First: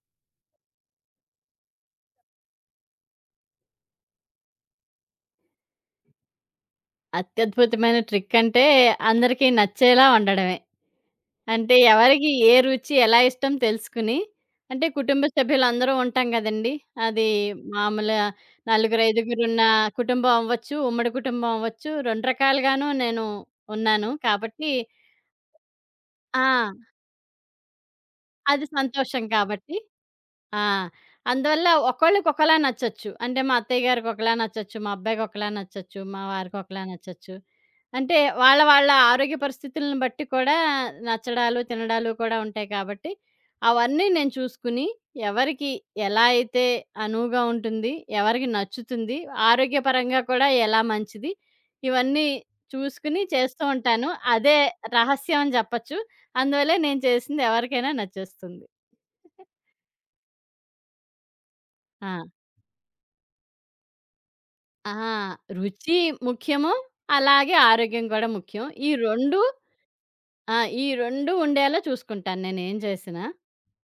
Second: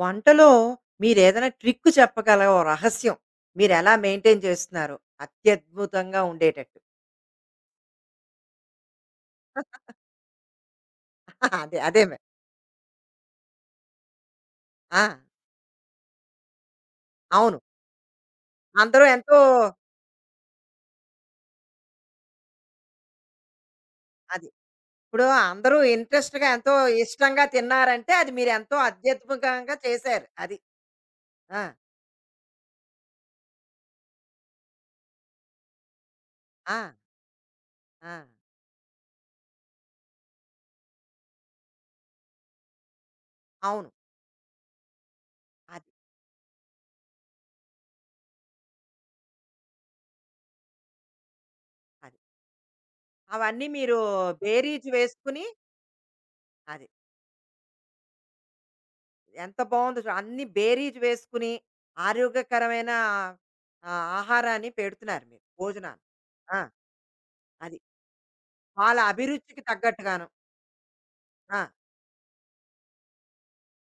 వంటలో మీరేదైనా ట్రిక్ చెప్పగలరా? ఓ రహస్యం. మీరెలా మెయింటైన్ చేస్తున్నారో? అత్యద్భుతంగా ఉండేటట్టు. అత్యద్భుతమైన ట్రిక్ అంటే, అందరికి నచ్చేలా వండడమే. అంటే అదే. అదే మరి. ఎవరికి ఏ రుచి ఎలా ఇష్టం తెలుసుకుని, అంటే ఆ! కుటుంబ సభ్యులందరూ ఉంటాం గదండీ! అది అవును. మామూలుగా నలుగురు, అందరూ ఎంతో ఐదుగురున్న కుటుంబం అవ్వచ్చు, ఉమ్మడి కుటుంబం అవ్వచ్చు. 2 రకాలుగాను నేను ఉన్నాను. అది. కాబట్టి ఇప్పుడు అందరూ ఇంట్రెస్ట్‌గా ఆ! ఎంతో ఇష్టంగా తిన్నారంటే అది అది మీరెంతో సంతోషం అత్యద్భుతంగా కాబట్టి. చేశారు. అది. ఆ! ఆ! అందువల్ల ఒకళ్ళకొకలా నచ్చొచ్చు. అంటే మా అత్తయ్య గారికొకలా నచ్చొచ్చు. మా అబ్బాయికొకలా నచ్చొచ్చు. మా ఆ! వారికొకలా నచ్చొచ్చు. ఆ! అంటే వాళ్ళ వాళ్ళ ఆరోగ్య పరిస్థితులను బట్టి కూడా నచ్చడాలు, తినడాలు కూడా ఉంటాయి కాబట్టి, అవును. అవన్నీ నేను చూసుకుని ఎవరికి అది. ఎలా అయితే అనువుగా ఉంటుంది, ఎవరికి నచ్చుతుంది, ఆరోగ్యపరంగా కూడా ఎలా మంచిది, అది. ఇవన్నీ చూసుకుని చేస్తూ అవన్నీ మీరు ఉంటాను. అదే బేరీజు రహస్యం వేసుకుని అని చెప్పొచ్చు. అందువల్లే అది. నేను చేసింది ఎవరికైనా నచ్చేస్తుంది. ఎంత బాగుందో చూడు. అన్ని బేరీజ్ వేసుకుని ఆ! ఆరోగ్యకరమైన ఆ, ఆహారాన్ని ఆ! పెడుతున్నారు మీరు రుచి భోజనాన్ని. ఆ ముఖ్యము. అలాగే అది ఆరోగ్యం గూడా ముఖ్యం. ఈ వాళ్ళ 2 అభిరుచికి తగ్గట్టుగాను ఆ! ఈ 2 ఆ, ఉండేలా చూసుకుంటాను నేనేం చేసినా.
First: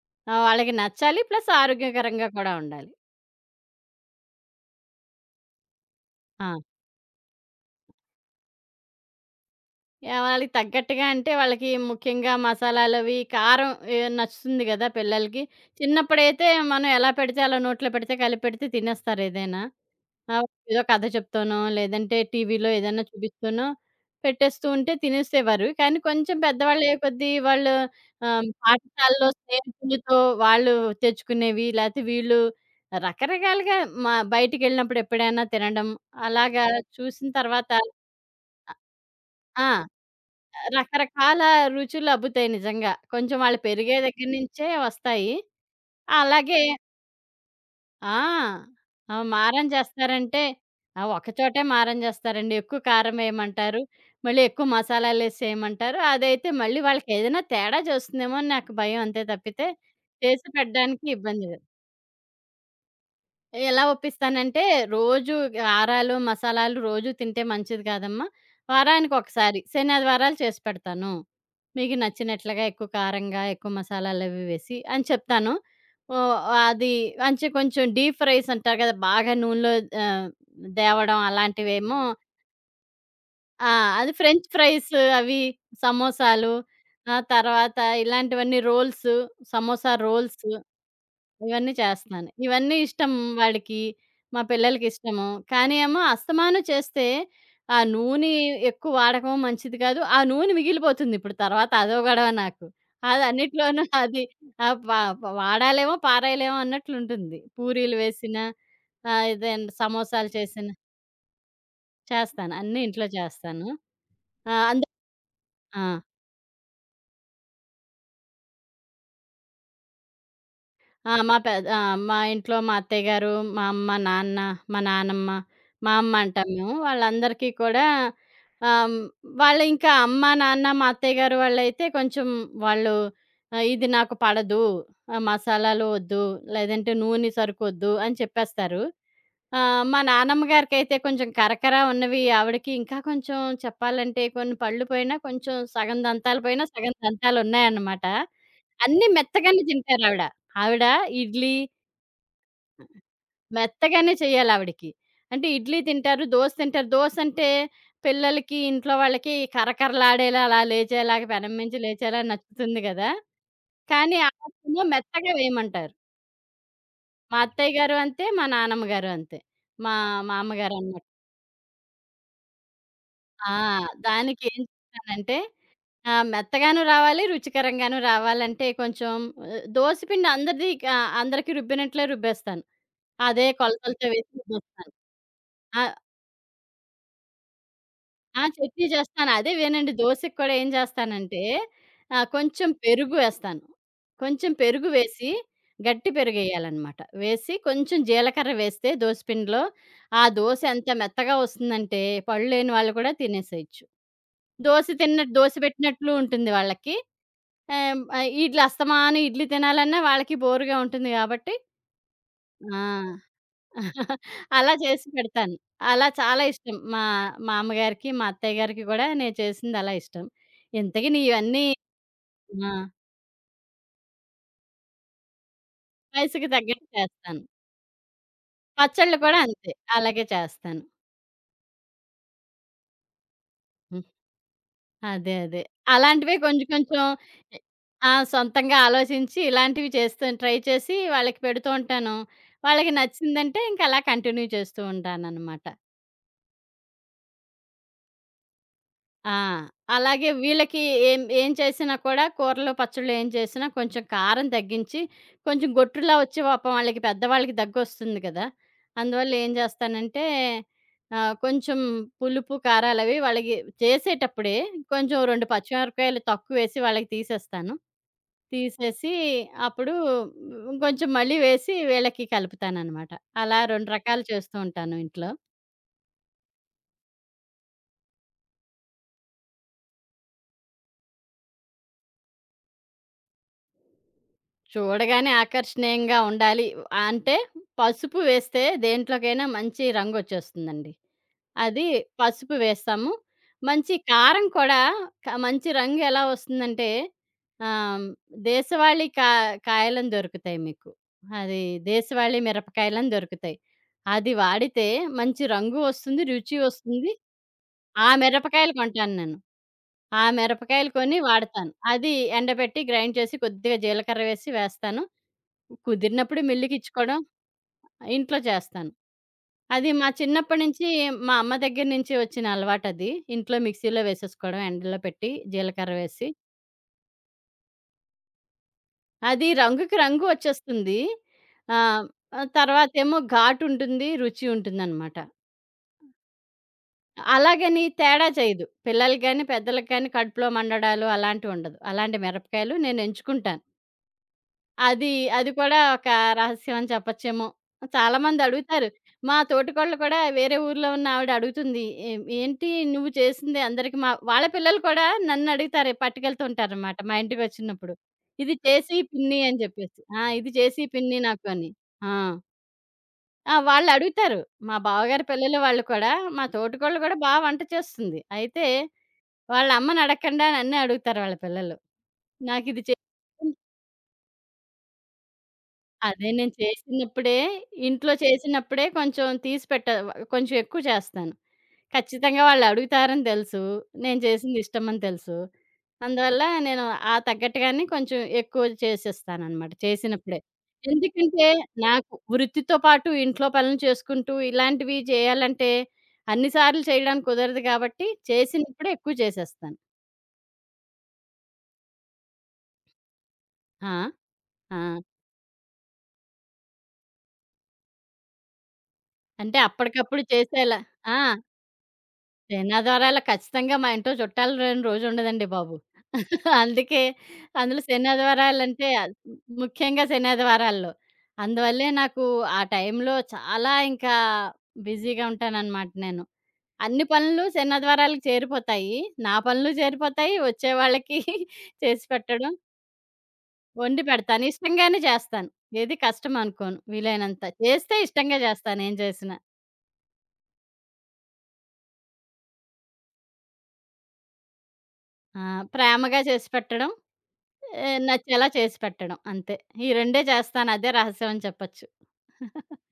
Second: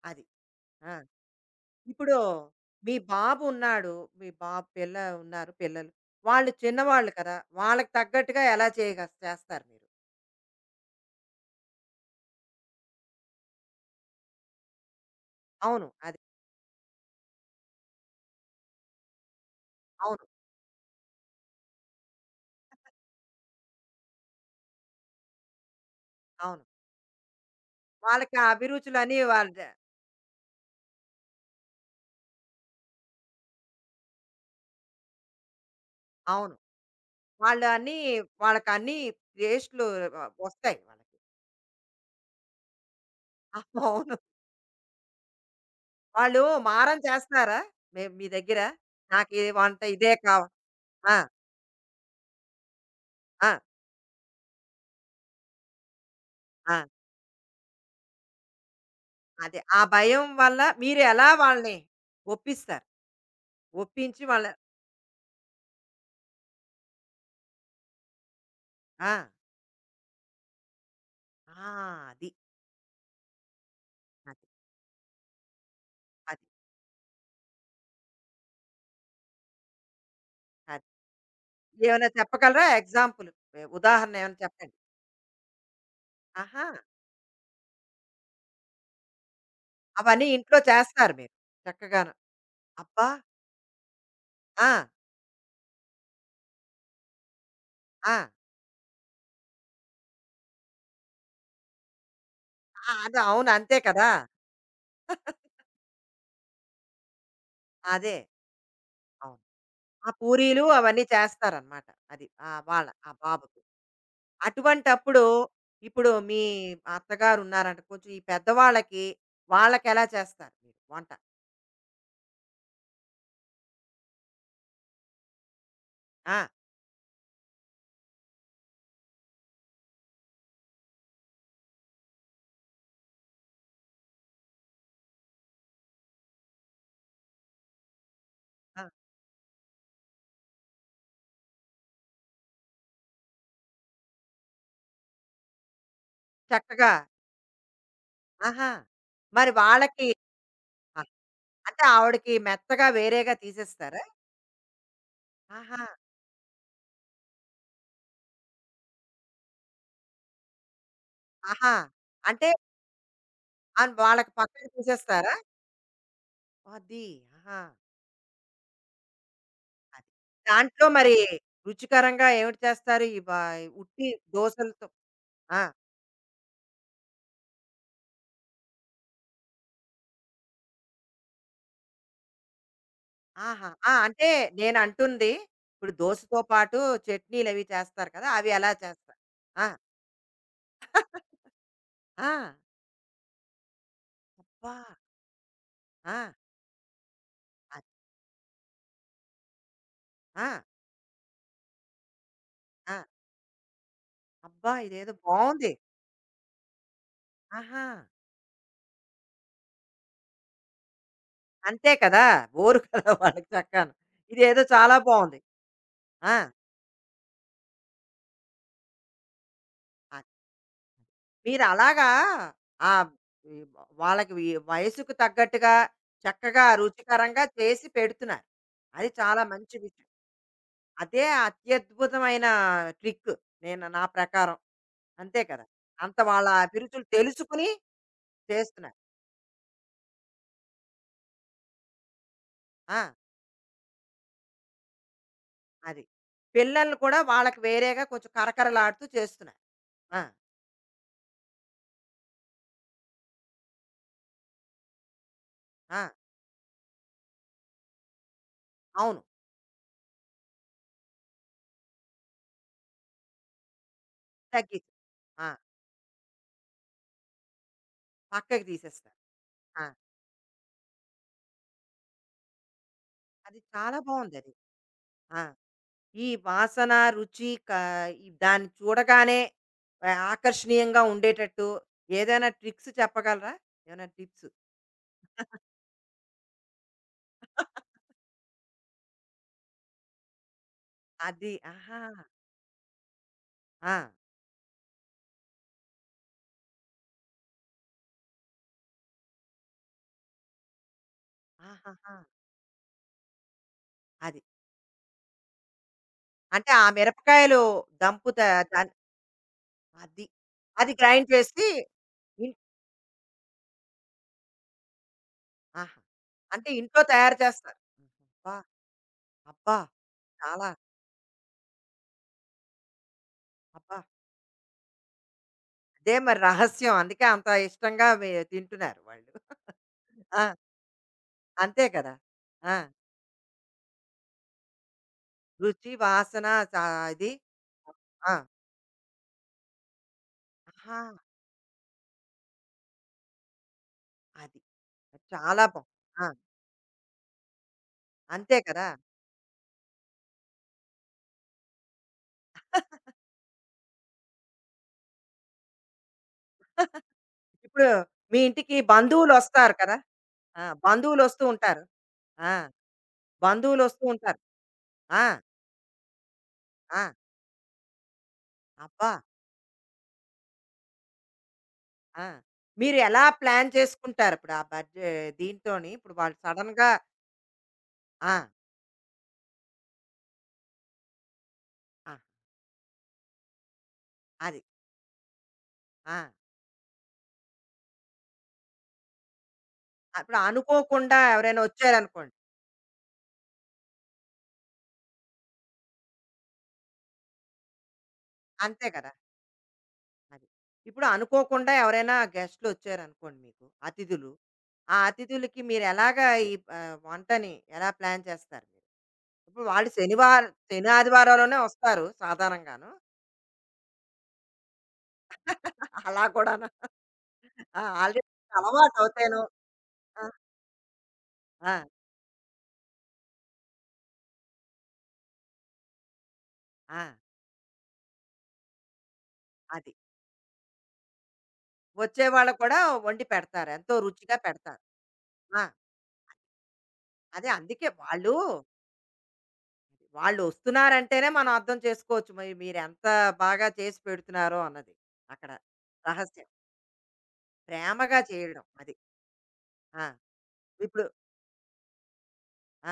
అది వాళ్ళకి ఆ. నచ్చాలి. ప్లస్ ఇప్పుడు ఆరోగ్యకరంగా కూడా ఉండాలి. మీ బాబు ఉన్నాడు, మీ బాబు పిల్ల ఉన్నారు పిల్లలు. ఆ! వాళ్ళు చిన్నవాళ్ళు కదా, వాళ్ళకి తగ్గట్టుగా ఎలా చేయగ చేస్తారు మీరు? యాహ్! వాళ్ళకి తగ్గట్టుగా అంటే వాళ్ళకి ముఖ్యంగా మసాలాలవి, కారం ఎ నచ్చుతుంది గదా పిల్లలకి. అవును అది. చిన్నప్పుడైతే మనం ఎలా పెడితే అలా నోట్లో పెడితే కలిపెడితే తినేస్తారు ఏదైనా. అవును. ఆ! ఏదో కథ చెప్తానో, లేదంటే టీవీలో ఏదన్నా చూపిస్తానో పెట్టేస్తూ ఉంటే తినేసేవారు. కానీ కొంచెం అవును పెద్దవాళ్ళయ్యే కొద్దీ వాళ్ళు వాళ్ళకి ఆ అభిరుచులు అన్ని పాఠశాలలో వాళ్ళ. స్నేహితులతో వాళ్ళు తెచ్చుకునేవి, లేతే వీళ్ళు రకరకాలుగా మా బయటికెళ్ళినప్పుడు ఎప్పుడైనా తినడం, అవును అలాగా చూసిన వాళ్ళు తర్వాత అన్ని వాళ్ళకి అన్ని ఆ! టేస్ట్లు వస్తాయి వాళ్ళకి. రకరకాల రుచులు అబ్బుతాయి నిజంగా. కొంచెం వాళ్ళు పెరిగే అవును. దగ్గర నుంచే వస్తాయి. వాళ్ళు అలాగే. మారం చేస్తారా? మే మీ దగ్గర? ఆ! ఆ! నాకు ఈ మారం వంట ఇదే చేస్తారంటే కావాలి. ఆ! ఒక చోటే మారం చేస్తారండి. ఎక్కువ కారం ఆ! వేయమంటారు. మళ్ళీ ఎక్కువ మసాలాలేసి చేయమంటారు. అదైతే మళ్ళీ ఆ! వాళ్ళకేదైనా తేడా చేస్తుందేమో అని నాకు భయం అంతే అదే. తప్పితే, ఆ భయం చేసి వల్ల మీరు పెట్టడానికి ఎలా ఇబ్బంది లేదు. వాళ్ళని ఒప్పిస్తారు? ఎలా ఒప్పించి వాళ్ళ ఒప్పిస్తానంటే, రోజు కారాలు, మసాలాలు రోజు తింటే మంచిది కాదమ్మా. ఆ! వారానికొకసారి శనాదివారాలు చేసి పెడతాను. ఆ! మీకు అది. నచ్చినట్లుగా ఎక్కువ కారంగా, ఎక్కువ మసాలాలవి అది. వేసి అని చెప్తాను. ఓహ్! అది. అది అంచె కొంచెం డీప్ ఫ్రైస్ అంటారు కదా! బాగా నూనెలో ఆహ్, అది. దేవడం అలాంటివేమో. ఏమైనా చెప్పగలరా ఎగ్జాంపుల్? ఎ ఆ! అది ఉదాహరణ ఏమైనా ఫ్రెంచ్ చెప్పండి. ఫ్రైస్ అవి, సమోసాలు, ఆహా! ఆ తర్వాత ఇలాంటివన్నీ రోల్స్, సమోసా అవన్నీ రోల్స్ ఇంట్లో చేస్తారు మీరు ఇవన్నీ చక్కగాను. చేస్తున్నాను. ఇవన్నీ అబ్బా! ఇష్టం వాడికి. మా ఆ! పిల్లలకి ఇష్టము. కానీ ఏమో అస్తమానం చేస్తే ఆ ఆ! నూనె ఎక్కువ వాడకం మంచిది కాదు. ఆ నూనె మిగిలిపోతుంది ఇప్పుడు తర్వాత అదో గొడవ నాకు. ఆ! అది అది అవును. అంతే అన్నిట్లోనూ కదా! అది ఆహ్, ప వాడాలేమో, పారేయలేమో అన్నట్లుంటుంది. పూరీలు అదే. వేసినా, అవును. ఇదేంటి ఆ సమోసాలు పూరీలు చేసినా అవన్నీ చేస్తారనమాట. అది. ఆ! చేస్తాను. అన్నీ వాళ్ళ ఇంట్లో ఆ బాబుకి. చేస్తాను. ఆహ్, అందు అటువంటప్పుడు ఆ! ఇప్పుడు మీ అత్తగారు ఉన్నారంట. కొంచెం ఈ పెద్దవాళ్ళకి వాళ్ళకెలా చేస్తారు మీరు వంట? ఆ! మా పెద్ ఆ! మా ఇంట్లో మా అత్తయ్య గారు, మా అమ్మ, నాన్న, మా నానమ్మ, మా అమ్మ ఆ! అంటాం మేము. వాళ్ళందరికీ కూడా ఆహ్, హ్మ్, వాళ్ళు ఇంకా అమ్మ, నాన్న, మా అత్తయ్య గారు వాళ్ళైతే కొంచెం వాళ్ళు ఇది నాకు పడదు, మసాలాలు వద్దు, లేదంటే నూనె సరుకొద్దు అని చెప్పేస్తారు. ఆ! ఆ! మా నానమ్మ గారికైతే కొంచెం కరకర ఉన్నవి ఆవిడకి ఇంకా కొంచెం చెప్పాలంటే కొన్ని పళ్ళు పోయినా కొంచెం సగం దంతాలు పోయినా, చక్కగా సగం దంతాలున్నాయన్నమాట. ఆహా! అన్నీ మరి మెత్తగానే వాళ్ళకి తింటారావిడ. ఆవిడ ఆ! ఆవిడ ఇడ్లీ అంటే ఆవిడకి మెత్తగా వేరేగా తీసేస్తారా? మెత్తగానే చేయాలావిడకి. అంటే ఇడ్లీ ఆహా! తింటారు, దోస తింటారు. దోసంటే పిల్లలకి, ఇంట్లో వాళ్ళకి కరకరలాడేలా అలా లేచేలాగా పెనం ఆహా! మించి లేచేలా అంటే నచ్చుతుంది గదా! ఆన్ కానీ వాళ్ళకి పక్కకి ఆవిడేమో మెత్తగా తీసేస్తారా? వేయమంటారు. అది. మా ఆహా! అత్తయ్య గారు అంతే, మా నానమ్మ గారు అంతే. మా అది. మా దాంట్లో అమ్మగారనమాట. మరి రుచికరంగా ఏమిటి చేస్తారు? ఈ బ ఆ! ఉట్టి దానికేం దోసలతో. చేశానంటే ఆ! మెత్తగాను రావాలి, రుచికరంగాను రావాలంటే కొంచెం దోస పిండి అందరిది క అందరికి రుబ్బినట్లే రుబ్బేస్తాను. అదే ఆహా! ఆ! కొలతలతో అంటే వేసి రుబ్బేస్తాను. నేనంటుంది ఆ! ఇప్పుడు దోసతో పాటు చట్నీలవి చేస్తారు కదా! ఆ! అవి ఎలా చట్నీ చేస్తారు? చేస్తాను. ఆ! అదేవేనండి దోసకి కూడా ఏం చేస్తానంటే ఆ! కొంచెం పెరుగు వేస్తాను. కొంచెం అబ్బా! పెరుగు వేసి గట్టి ఆ! పెరుగేయాలనమాట. వేసి అది కొంచెం జీలకర్ర వేస్తే దోస పిండిలో ఆ ఆ! దోస ఎంత మెత్తగా వస్తుందంటే పళ్ళు లేని వాళ్ళు ఆ! కూడా తినేసేయొచ్చు. అబ్బా! దోస ఇదేదో తిన్నట్టు దోస బావుంది. పెట్టినట్లు ఉంటుంది వాళ్ళకి. ఆహా! ఆహ్, ఇడ్లీ అస్తమానం ఇడ్లీ తినాలన్నా వాళ్ళకి బోరుగా ఉంటుంది కాబట్టి అంతే కదా! బోరు ఆ! కదా వాళ్ళకి చక్కాను. ఇదేదో అలా చాలా చేసి బావుంది. పెడతాను. అలా ఆ! చాలా ఇష్టం. మా మా అమ్మగారికి, మా అత్తయ్య గారికి గూడా నేను చేసింది అలా అది. ఇష్టం. ఇంతకి నీవన్నీ మీరలాగా ఆ! ఆహ్, ఈ వాళ్ళకి వి వయసుకు తగ్గట్టుగా వయసుకి చక్కగా తగ్గట్టు చేస్తాను. రుచికరంగా చేసి పెడుతున్నారు. అది పచ్చళ్ళు కూడా చాలా అంతే. మంచి విషయం. అలాగే చేస్తాను. అదే అత్యద్భుతమైన ట్రిక్ నేను నా హ్మ్. ప్రకారం. అదే. అంతే అదే. కదా! అంత అలాంటివే వాళ్ళ కొంచెం కొంచెం అభిరుచులు ఎ తెలుసుకుని ఆ! సొంతంగా చేస్తున్నారు. ఆలోచించి ఇలాంటివి చేస్తాను. ట్రై చేసి వాళ్ళకి పెడుతూ ఉంటాను. వాళ్ళకి ఆ! నచ్చిందంటే ఇంక అలా కంటిన్యూ చేస్తూ ఉంటాననమాట. అది. పిల్లల్ని కూడా వాళ్ళకి వేరేగా కొంచెం కరకరలాడుతూ ఆ! చేస్తున్నారు. ఆ! అలాగే వీళ్ళకి ఏం ఏం చేసినా కూడా కూరలు, పచ్చళ్ళు ఏం చేసినా కొంచెం కారం తగ్గించి, కొంచెం ఆ! గొట్టులా వచ్చి పాపం వాళ్ళకి పెద్దవాళ్ళకి దగ్గొస్తుంది కదా! అవును. అందువల్ల ఏం చేస్తానంటే కొంచెం పులుపు, కారాలవి వాళ్ళకి చేసేటప్పుడే తగ్గించి కొంచెం 2 ఆ! పచ్చిమిరపకాయలు తక్కువేసి వాళ్ళకి తీసేస్తాను. పక్కకి తీసేసి తీసేస్తారు. ఆ! అప్పుడు కొంచెం మళ్ళీ వేసి వీళ్ళకి కలుపుతాననమాట. అలా అది 2 చాలా రకాలు బావుందది. చేస్తూ ఉంటాను ఇంట్లో. ఆ! ఈ వాసన, రుచి క ఈ దాన్ని చూడగానే ఆహ్, ఆకర్షణీయంగా ఉండేటట్టు ఏదైనా ట్రిక్స్ చెప్పగలరా? ఏమైనా టిప్స్? చూడగానే ఆకర్షణీయంగా ఉండాలి. అంటే పసుపు వేస్తే దేంట్లోకైనా మంచి రంగొచ్చేస్తుందండి. అది అది ఆహా! పసుపు వేస్తాము. ఆ! మంచి కారం కూడా మంచి రంగు ఎలా వస్తుందంటే ఆహ్, దేశవాళీ కా కాయలని దొరుకుతాయి మీకు. అది ఆహాహా! దేశవాళీ మిరపకాయలని దొరుకుతాయి. అది అది. వాడితే మంచి రంగు వస్తుంది. రుచి అంటే ఆ వస్తుంది. మిరపకాయలు ఆ దంపుతా మిరపకాయలు దాన్ని కొంటాను నేను. ఆ అది. మిరపకాయలు అది కొని గ్రైండ్ చేసి వాడతాను. అది ఇన్ ఎండబెట్టి గ్రైండ్ చేసి కొద్దిగా జీలకర్ర వేసి వేస్తాను. ఆహా! కుదిరినప్పుడు అంటే ఇంట్లో మిల్లుకిచ్చుకోవడం తయారు చేస్తారు. ఇంట్లో అబ్బా! చేస్తాను. అబ్బా! అది మా చిన్నప్పటి చాలా నుంచి మా అమ్మ దగ్గర నుంచి వచ్చిన అలవాటది. ఇంట్లో అబ్బా! మిక్సీలో వేసేసుకోవడం, ఎండలో పెట్టి జీలకర్ర అదే వేసి. మరి రహస్యం. అందుకే అంత ఇష్టంగా వి తింటున్నారు వాళ్ళు. అది రంగుకి రంగు ఆ! వచ్చేస్తుంది. అంతే ఆహ్, కదా! ఆహ్, ఆ! తర్వాతేమో ఘాటుంటుంది, రుచి ఉంటుందనమాట. రుచి, వాసన చా ఇది అలాగని తేడా ఆ! చేయదు. పిల్లలకి గాని, పెద్దలకి గాని కడుపులో ఆహా! మండడాలు అలాంటివుండదు. అలాంటి మిరపకాయలు నేను ఎంచుకుంటాను. అది. అది, అది చాలా కూడా బావుంది. ఒక ఆ! రహస్యం అని చెప్పొచ్చేమో. చాలామంది అంతే కదా! అడుగుతారు. మా తోటికోడలు కూడా వేరే ఊర్లో ఉన్న ఆవిడ అడుగుతుంది. "ఏం ఏంటి నువ్వు చేసింది అందరికి" మా వాళ్ళ పిల్లలు కూడా నన్నడుగుతారు పట్టుకెళ్తూ ఉంటారనమాట మా ఇప్పుడు ఇంటికొచ్చినప్పుడు. మీ "ఇది ఇంటికి చేసియి పిన్ని" అని బంధువులొస్తారు కదా! చెప్పేసి. "ఇది ఆ! చేసియి పిన్ని బంధువులొస్తూ నాకు" అని. ఉంటారు. ఆ! ఆ! ఆ! బంధువులొస్తూ వాళ్ళడుగుతారు. ఉంటారు. మా ఆ! బావగారి పిల్లలు వాళ్ళు కూడా, మా తోటికోడలు ఆ! కూడా బా వంట చేస్తుంది. అయితే అబ్బా! వాళ్ళ అమ్మనడగకుండా నన్నే అడుగుతారు వాళ్ళ పిల్లలు. ఆ! "నాకిది చే మీరు ఎలా ప్లాన్ చేసుకుంటారు ఇప్పుడు? ఆ బడ్జె దీంతోని ఇప్పుడు అదే వాళ్ళు నేను సడెన్‌గా చేసినప్పుడే ఇంట్లో ఆ! చేసినప్పుడే కొంచెం తీసి పెట్ట కొంచెం ఎక్కువ చేస్తాను. ఆ! ఖచ్చితంగా వాళ్ళు అడుగుతారని తెలుసు. నేను చేసింది అది. ఇష్టమని తెలుసు. ఆ! అందువల్ల నేను ఆ తగ్గట్టుగానే కొంచెం ఎక్కువ చేసేస్తాననమాట ఇప్పుడు చేసినప్పుడే. అనుకోకుండా ఎందుకంటే ఎవరైనా నాకు వచ్చారనుకోండి. వృత్తితో పాటు ఇంట్లో పనులు చేసుకుంటూ ఇలాంటివి చేయాలంటే అన్ని సార్లు చేయడానికి కుదరదు కాబట్టి అంతే చేసినప్పుడే కదా! ఎక్కువ చేసేస్తాను. అది. ఇప్పుడు అనుకోకుండా ఎవరైనా గెస్ట్‌లొచ్చారనుకోండి మీకు, ఆ! అతిథులు. ఆ! ఆ అతిథులకి మీరెలాగా ఈ ఆహ్, వంటని ఎలా ప్లాన్ చేస్తారు? మీరు? అంటే ఇప్పుడు వాళ్ళు అప్పటికప్పుడు శనివారం చేసేలా. శని, ఆ! ఆదివారాల్లోనే వస్తారు సాధారణంగాను. సేనాద్వారాలు ఖచ్చితంగా మా ఇంట్లో చుట్టాలు రాని రోజుండదండి బాబు. అలా కూడాను. అందుకే ఆ! అందులో ఆల్రెడీ శనాద్వారాలంటే అలవాటవుతేను. ముఖ్యంగా ఆ! శనాద్వారాల్లో. ఆ! అందువల్లే నాకు ఆ టైంలో చాలా ఇంకా బిజీగా ఉంటాననమాట నేను. ఆ! అన్ని పనులు శనాద్వారాలకు చేరిపోతాయి. నా పనులు అది. చేరిపోతాయి, వచ్చేవాళ్ళకి చేసి వచ్చే పెట్టడం, వాళ్ళకు కూడా వండి పెడతారు. ఎంతో వండి రుచిగా పెడతాను. పెడతారు. ఇష్టంగానే చేస్తాను. ఆ! ఏది కష్టం అనుకోను వీలైనంత. అదే అందుకే చేస్తే వాళ్ళు, ఇష్టంగా చేస్తాను ఏం చేసినా. వాళ్ళు వస్తున్నారంటేనే మనం అర్థం చేసుకోవచ్చు. మరి మీరెంత బాగా చేసి పెడుతున్నారో అన్నది. ఆ! అక్కడ ప్రేమగా రహస్యం. చేసి పెట్టడం, ప్రేమగా నచ్చేలా చేయడం చేసి అది. పెట్టడం అంతే. ఈ ఆ! రెండే చేస్తాను. అదే ఇప్పుడు రహస్యం అని చెప్పొచ్చు. ఆ!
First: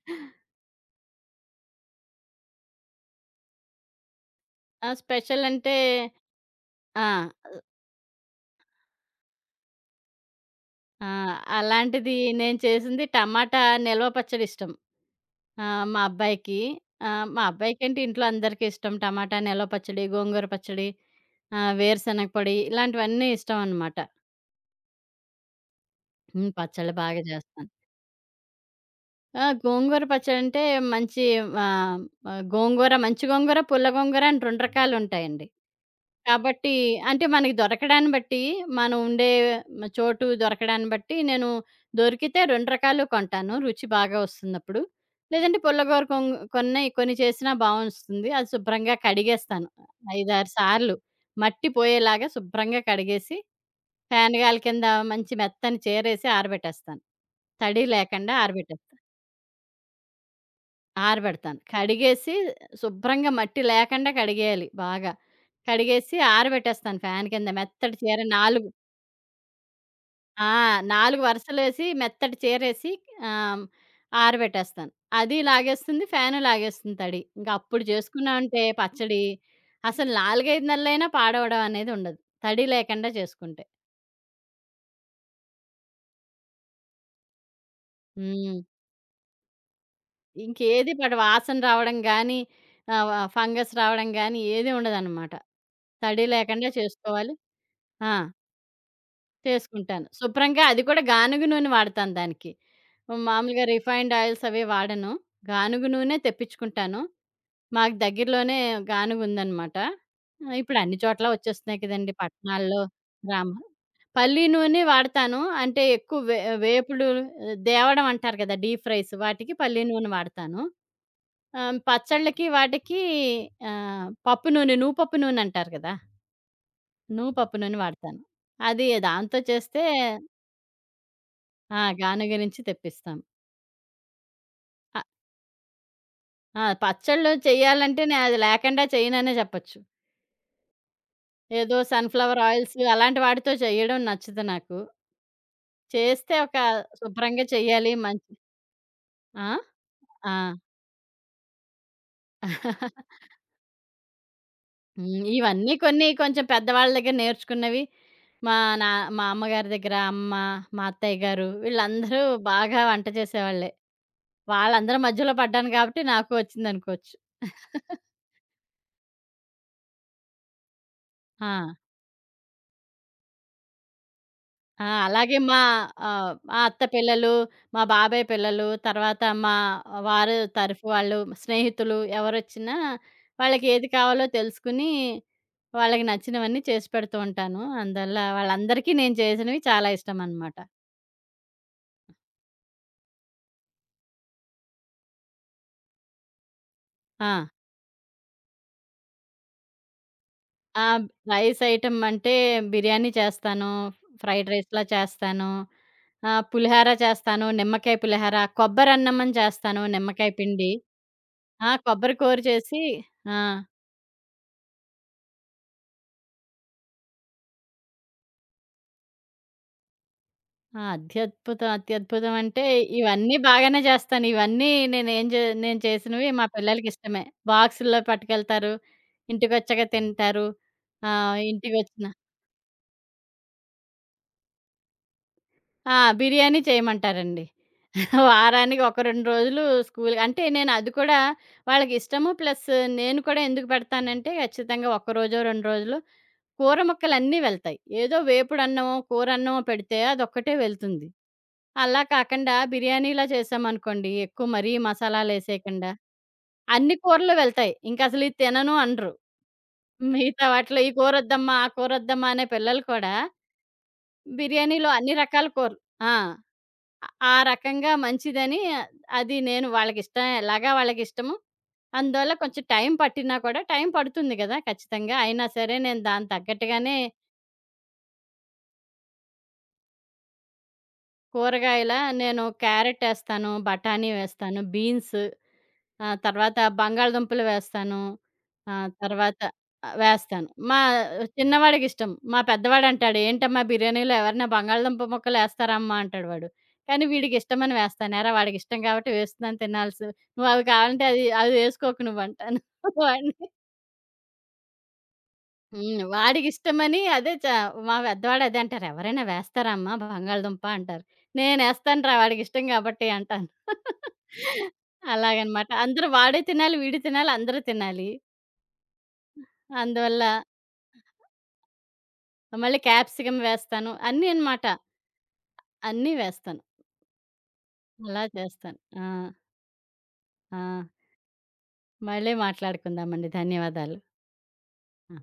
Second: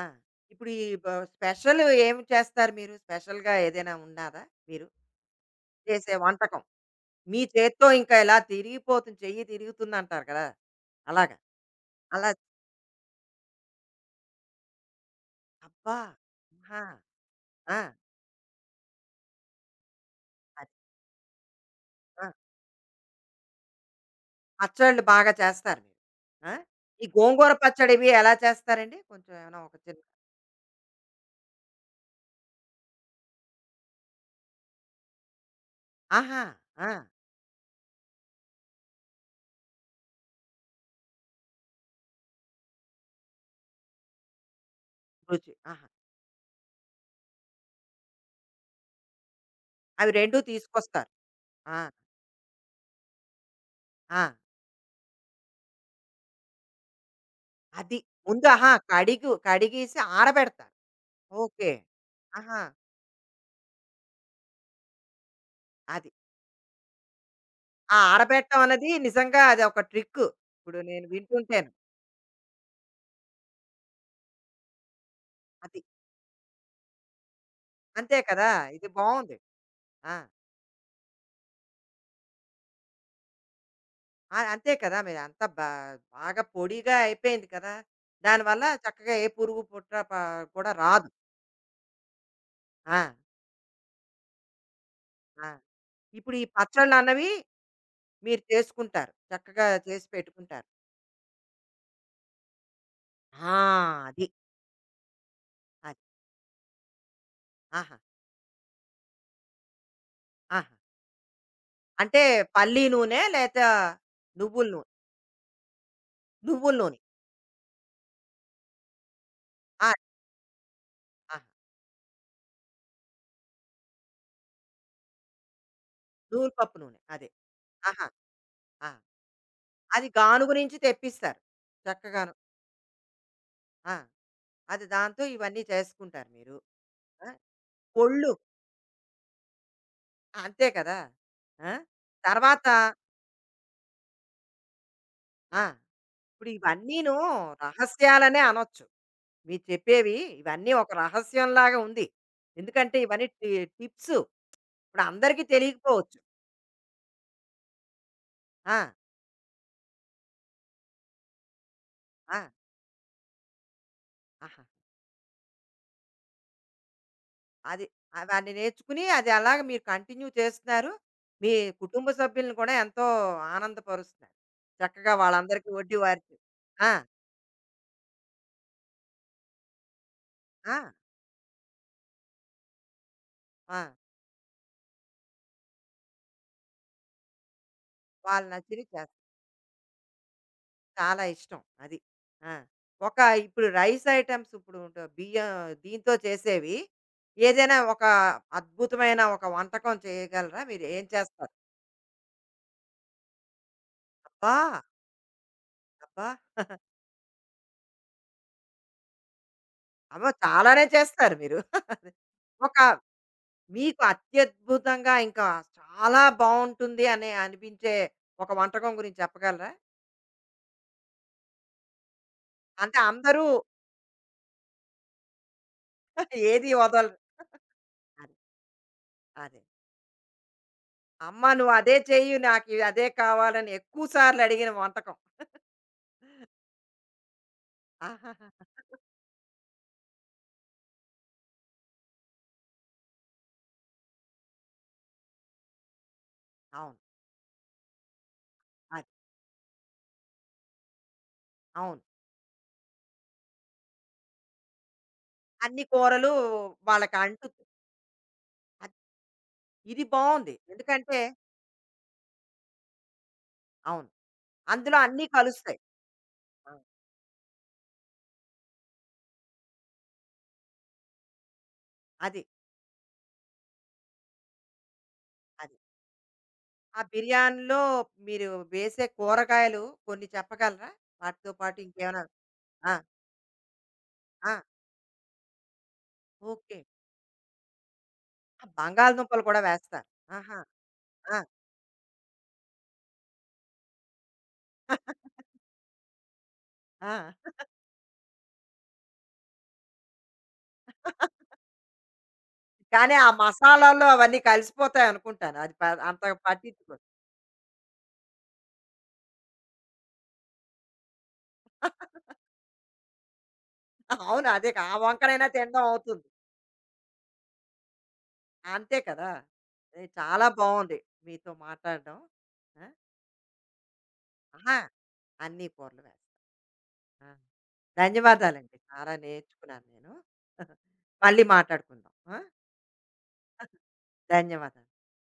ఆ! ఇప్పుడు ఈ బ స్పెషల్ ఏమి చేస్తారు మీరు? స్పెషల్‌గా ఏదైనా ఉన్నాదా మీరు స్పెషల్ అంటే చేసే వంటకం? ఆ! మీ చేత్తో ఇంకా ఇలా తిరిగిపోతుంది, చెయ్యి తిరుగుతుందంటారు కదా! ఆ! అలాగా. అలాంటిది అలా నేను చేసింది టమాటా నిల్వ పచ్చడి ఇష్టం. అబ్బా! మా అబ్బాయికి. ఆహా! మా ఆ! అబ్బాయికేంటి ఇంట్లో అందరికీ ఇష్టం. టమాటా నిల్వ పచ్చడి, గోంగూర అది. పచ్చడి, వేరుశనగ ఆ! పొడి ఇలాంటివన్నీ ఇష్టం అనమాట. పచ్చళ్ళు బాగా చేస్తారు మీరు. హ్మ్. ఆ? పచ్చళ్ళు ఈ బాగా గోంగూర చేస్తాను. పచ్చడివి ఎలా చేస్తారండి? కొంచెం ఏమైనా ఒక చిన్న గోంగూర పచ్చడంటే మంచి ఆహ్, ఆహ్, గోంగూర మంచి గోంగూర, పుల్ల గోంగూర అని 2 రకాలుంటాయండి. ఆహా! కాబట్టి ఆ! అంటే మనకి దొరకడాన్ని బట్టి, మనం ఉండే చోటు దొరకడాన్ని బట్టి నేను దొరికితే 2 రకాలు కొంటాను. రుచి బాగా వస్తున్నప్పుడు. రుచి. లేదంటే ఆహా! పుల్లగోర కొం కొన్నయి కొన్ని చేసినా బావొస్తుంది. అది శుభ్రంగా కడిగేస్తాను. అవి 5, 2 6 సార్లు తీసుకొస్తారు. మట్టి ఆ! పోయేలాగా శుభ్రంగా కడిగేసి, ఆ! ఫ్యాన్ గాలి కింద మంచి మెత్తని చీరేసి ఆరబెట్టేస్తాను. తడి అది. లేకుండా ముందు ఆహా! ఆరబెట్టేస్తాను. కడిగు కడిగేసి ఆరబెడతారు. ఆరబెడతాను. ఓకే. కడిగేసి ఆహా! శుభ్రంగా మట్టి లేకుండా కడిగేయాలి బాగా. అది. కడిగేసి ఆరబెట్టేస్తాను ఫ్యాన్ కింద. ఆ మెత్తటి చీర ఆరబెట్టం 4 అన్నది నిజంగా అదొక ట్రిక్కు. ఆ! ఇప్పుడు నేను 4 వింటుంటేను. వరుసలేసి మెత్తటి చీరేసి ఆహ్, ఆరబెట్టేస్తాను. అది అది. లాగేస్తుంది, ఫ్యాను లాగేస్తుంది తడి. ఇంక అప్పుడు అంతే కదా! చేసుకున్నామంటే ఇది పచ్చడి బావుంది. అసలు ఆ! 4, 5 నెలలైనా పాడవడం అనేది ఉండదు. తడి లేకుండా చేసుకుంటే. ఆ! అంతే కదా! మీరు అంతా బా బాగా పొడిగా అయిపోయింది కదా! హ్మ్. దానివల్ల చక్కగా ఏ పురుగు, పుట్ర ప కూడా ఇంకేది రాదు. పడవు. వాసన రావడం గానీ, ఆహ్, వ ఆ! ఫంగస్ రావడం గానీ ఏది ఉండదనమాట. ఆ! తడి ఇప్పుడు ఈ లేకుండా పచ్చళ్ళన్నవి చేసుకోవాలి. ఆ! మీరు చేసుకుంటారు. చక్కగా చేసుకుంటాను. చేసి శుభ్రంగా పెట్టుకుంటారు. అది కూడా గానుగ నూనె వాడతాను దానికి. ఆ! మామూలుగా రిఫైన్డ్ అది. ఆయిల్స్ అవి వాడను. గానుగ అది. నూనె తెప్పించుకుంటాను. మాకు ఆహా! దగ్గరలోనే గానుగుందనమాట. ఆహా! ఇప్పుడు అన్ని చోట్ల వచ్చేస్తున్నాయి కదండీ అంటే పట్టణాల్లో. పల్లీ నూనె గ్రామ లేతే పల్లి నువ్వుల నూనె నూనె. వాడతాను. అంటే ఎక్కువ వే నువ్వుల నూనె. వేపుడు, ఆ, దేవడం అంటారు కదా! డీప్ ఫ్రైస్ వాటికి పల్లి ఆ! నూనె వాడతాను. ఆహా! పచ్చళ్ళకి వాటికి పప్పు నూనె, నువ్వుపప్పు నూనె అంటారు కదా! నూలు పప్పు నూనె. అదే. నువ్వుపప్పు నూనె ఆహా! వాడతాను. అది ఆ! దాంతో చేస్తే అది గానుగు నుంచి తెప్పిస్తారు. గాన చక్కగాను. గురించి తెప్పిస్తాం. ఆ! అది అ దాంతో ఇవన్నీ చేసుకుంటారు మీరు. ఆ! ఆ! పచ్చళ్ళు చేయాలంటే నేను పొళ్ళు అది లేకుండా చేయననే చెప్పొచ్చు. అంతే కదా! ఆ! ఏదో సన్‌ఫ్లవర్ తర్వాత ఆయిల్స్ అలాంటి వాటితో చేయడం నచ్చదు నాకు. ఆ! చేస్తే ఇప్పుడు ఒక ఇవన్నీను శుభ్రంగా చెయ్యాలి మంచి. రహస్యాలనే అనొచ్చు. ఆ? మీరు చెప్పేవి ఆ! ఇవన్నీ ఒక రహస్యంలాగా ఉంది. ఎందుకంటే ఇవన్నీ టి టిప్స్ ఇప్పుడు హ్మ్. అందరికీ ఇవన్నీ కొన్ని తెలియకపోవచ్చు. కొంచెం పెద్దవాళ్ళ దగ్గర నేర్చుకున్నవి. మా నా ఆ! మా అమ్మగారి దగ్గర అమ్మ, మా అత్తయ్య గారు వీళ్ళందరూ ఆ! బాగా వంట చేసేవాళ్ళే. ఆహా! వాళ్ళందరి మధ్యలో పడ్డాను కాబట్టి నాకు వచ్చిందనుకోవచ్చు. అది అవన్నీ నేర్చుకుని అది అలాగ మీరు కంటిన్యూ చేస్తున్నారు. ఆ! మీ కుటుంబ సభ్యులను కూడా ఎంతో ఆనందపరుస్తున్నారు. ఆ! చక్కగా అలాగే మా వాళ్ళందరికీ వడ్డీ వార్చి మా అత్త ఆ! పిల్లలు, మా బాబాయ్ పిల్లలు, తర్వాత మా వారు ఆ! తరఫు వాళ్ళు, స్నేహితులు ఎవరొచ్చినా వాళ్ళకి ఆ! ఏది కావాలో తెలుసుకుని, వాళ్ళకి నచ్చినవన్నీ చేసి పెడుతూ ఉంటాను. అందువల్ల వాళ్ళు నచ్చినవి వాళ్ళందరికీ చేస్తారు. నేను చేసినవి చాలా ఇష్టమనమాట. చాలా ఇష్టం అది. ఆ! ఒక ఇప్పుడు రైస్ ఐటెమ్స్ ఇప్పుడు ఉంట బియ్యం దీంతో చేసేవి ఆ! ఏదైనా ఒక అద్భుతమైన ఒక వంటకం చేయగలరా? మీరు ఆ! ఏం చేస్తారు? రైస్ ఐటెమ్ అంటే బిర్యానీ చేస్తాను, ఫ్రైడ్ అబ్బా! రైస్‌లా చేస్తాను, అబ్బా! పులిహార చేస్తాను, నిమ్మకాయ పులిహార, కొబ్బరన్నమని చేస్తాను అమ్మో! నిమ్మకాయ పిండి. చాలానే చేస్తారు మీరు. కొబ్బరి కూర ఒక చేసి. ఆ! మీకు అత్యద్భుతంగా ఇంకా చాలా బావుంటుంది అని అనిపించే ఒక వంటకం గురించి చెప్పగలరా? ఆ! అత్యద్భుతం, అత్యద్భుతం అంటే అంటే ఇవన్నీ అందరూ బాగానే జేస్తాను. ఇవన్నీ నేనేం జే నేను చేసినవి మా ఏది వదలరు. పిల్లలకిష్టమే. బాక్సుల్లో అదే. పట్టుకెళ్తారు. అదే. ఇంటికొచ్చాక తింటారు. ఆహ్, అమ్మ నువ్వు అదే ఇంటికొచ్చిన చెయ్యి నాకు ఇది అదే కావాలని ఎక్కువ సార్లు అడిగిన వంటకం. ఆ! బిర్యానీ చేయమంటారండి. ఆహాహా! వారానికి ఒక 2 రోజులు స్కూల్ అంటే నేను అది కూడా వాళ్ళకిష్టము ప్లస్ నేను కూడా ఎందుకు పెడతానంటే ఖచ్చితంగా ఒక రోజో, 2 రోజులు కూర అవును. ముక్కలన్నీ వెళ్తాయి. ఏదో వేపుడన్నమో, అది. కూరన్నమో పెడితే అదొక్కటే వెళ్తుంది. అవును. అలా కాకండా బిర్యానీలా చేశామనుకోండి, ఎక్కువ మరీ అన్ని మసాలాలేసేయకండా, కూరలు అన్ని వాళ్ళకి కూరలు అంటు వెళ్తాయి. ఇంకసలు ఇది తినను అది అనరు. ఇది మిగతా బావుంది. వాటిలో ఈ ఎందుకంటే కూరొద్దమ్మా, ఆ కూరొద్దమ్మా అనే పిల్లలు కూడా అవును. బిర్యానీలో అందులో అన్ని అన్నీ రకాల కలుస్తాయి. కూరలు. ఆ! ఆ! ఆ రకంగా మంచిదని అది నేను వాళ్ళకిష్టం ఎలాగా వాళ్ళకిష్టము. అందువల్ల అది. కొంచెం టైం పట్టినా కూడా టైం పడుతుంది గదా! ఖచ్చితంగా. అయినా అది. సరే నేను దానికి తగ్గట్టుగానే. ఆ బిర్యానీలో మీరు వేసే కూరగాయలు కొన్ని చెప్పగలరా? వాటితో పాటు కూరగాయల ఇంకేమైనా నేను ఆ! క్యారెటేస్తాను, బఠానీ ఆ! వేస్తాను, బీన్స్. తర్వాత ఓకే. బంగాళదుంపలు వేస్తాను. ఆ, ఆ! తర్వాత బంగాళదుంపలు కూడా వేస్తారు. వేస్తాను. ఆహా! మా ఆ! చిన్నవాడికిష్టం. మా పెద్దవాడంటాడు, "ఏంటమ్మా బిర్యానీలో ఎవరైనా బంగాళదుంప ముక్కలేస్తారామ్మా?" అంటాడు వాడు. కానీ ఆ! వీడికిష్టమని వేస్తాను. "ఏరా వాడికిష్టం కాబట్టి వేస్తున్నాను తినాల్సి నువ్వు అవి కావాలంటే అది అవి వేసుకోకు నువ్వంటాను" కానీ ఆ వాడిని. మసాలాల్లో అవన్నీ కలిసిపోతాయనుకుంటాను. అది ప హ్మ్. అంతగా పట్టించుకోరు. వాడికిష్టమని అదే చ మా పెద్దవాడు అదే అంటారు. "ఎవరైనా వేస్తారా అమ్మా బంగాళదుంప" అంటారు. "నేనేస్తానురా వాడికిష్టం కాబట్టి" అంటాను. అవును. అదే కా- ఆ వంకనైనా అలాగనమాట. తినడం అందరూ అవుతుంది. వాడు తినాలి, వీడు తినాలి, అందరూ తినాలి. అంతే కదా! అది అందువల్ల చాలా బావుంది మీతో మాట్లాడడం. మళ్ళీ ఆ! క్యాప్సికమ్ వేస్తాను. అన్నీ అనమాట. ఆహా! అన్ని కూరలు అన్నీ వేస్తా. వేస్తాను. ఆ! అలా ధన్యవాదాలండి. చేస్తాను. ఆ! చాలా నేర్చుకున్నాను నేను. ఆ! మళ్ళీ మాట్లాడుకుందాం. మళ్ళీ ఆ! మాట్లాడుకుందామండి. ధన్యవాదాలు. ధన్యవాదాలు. ఆ!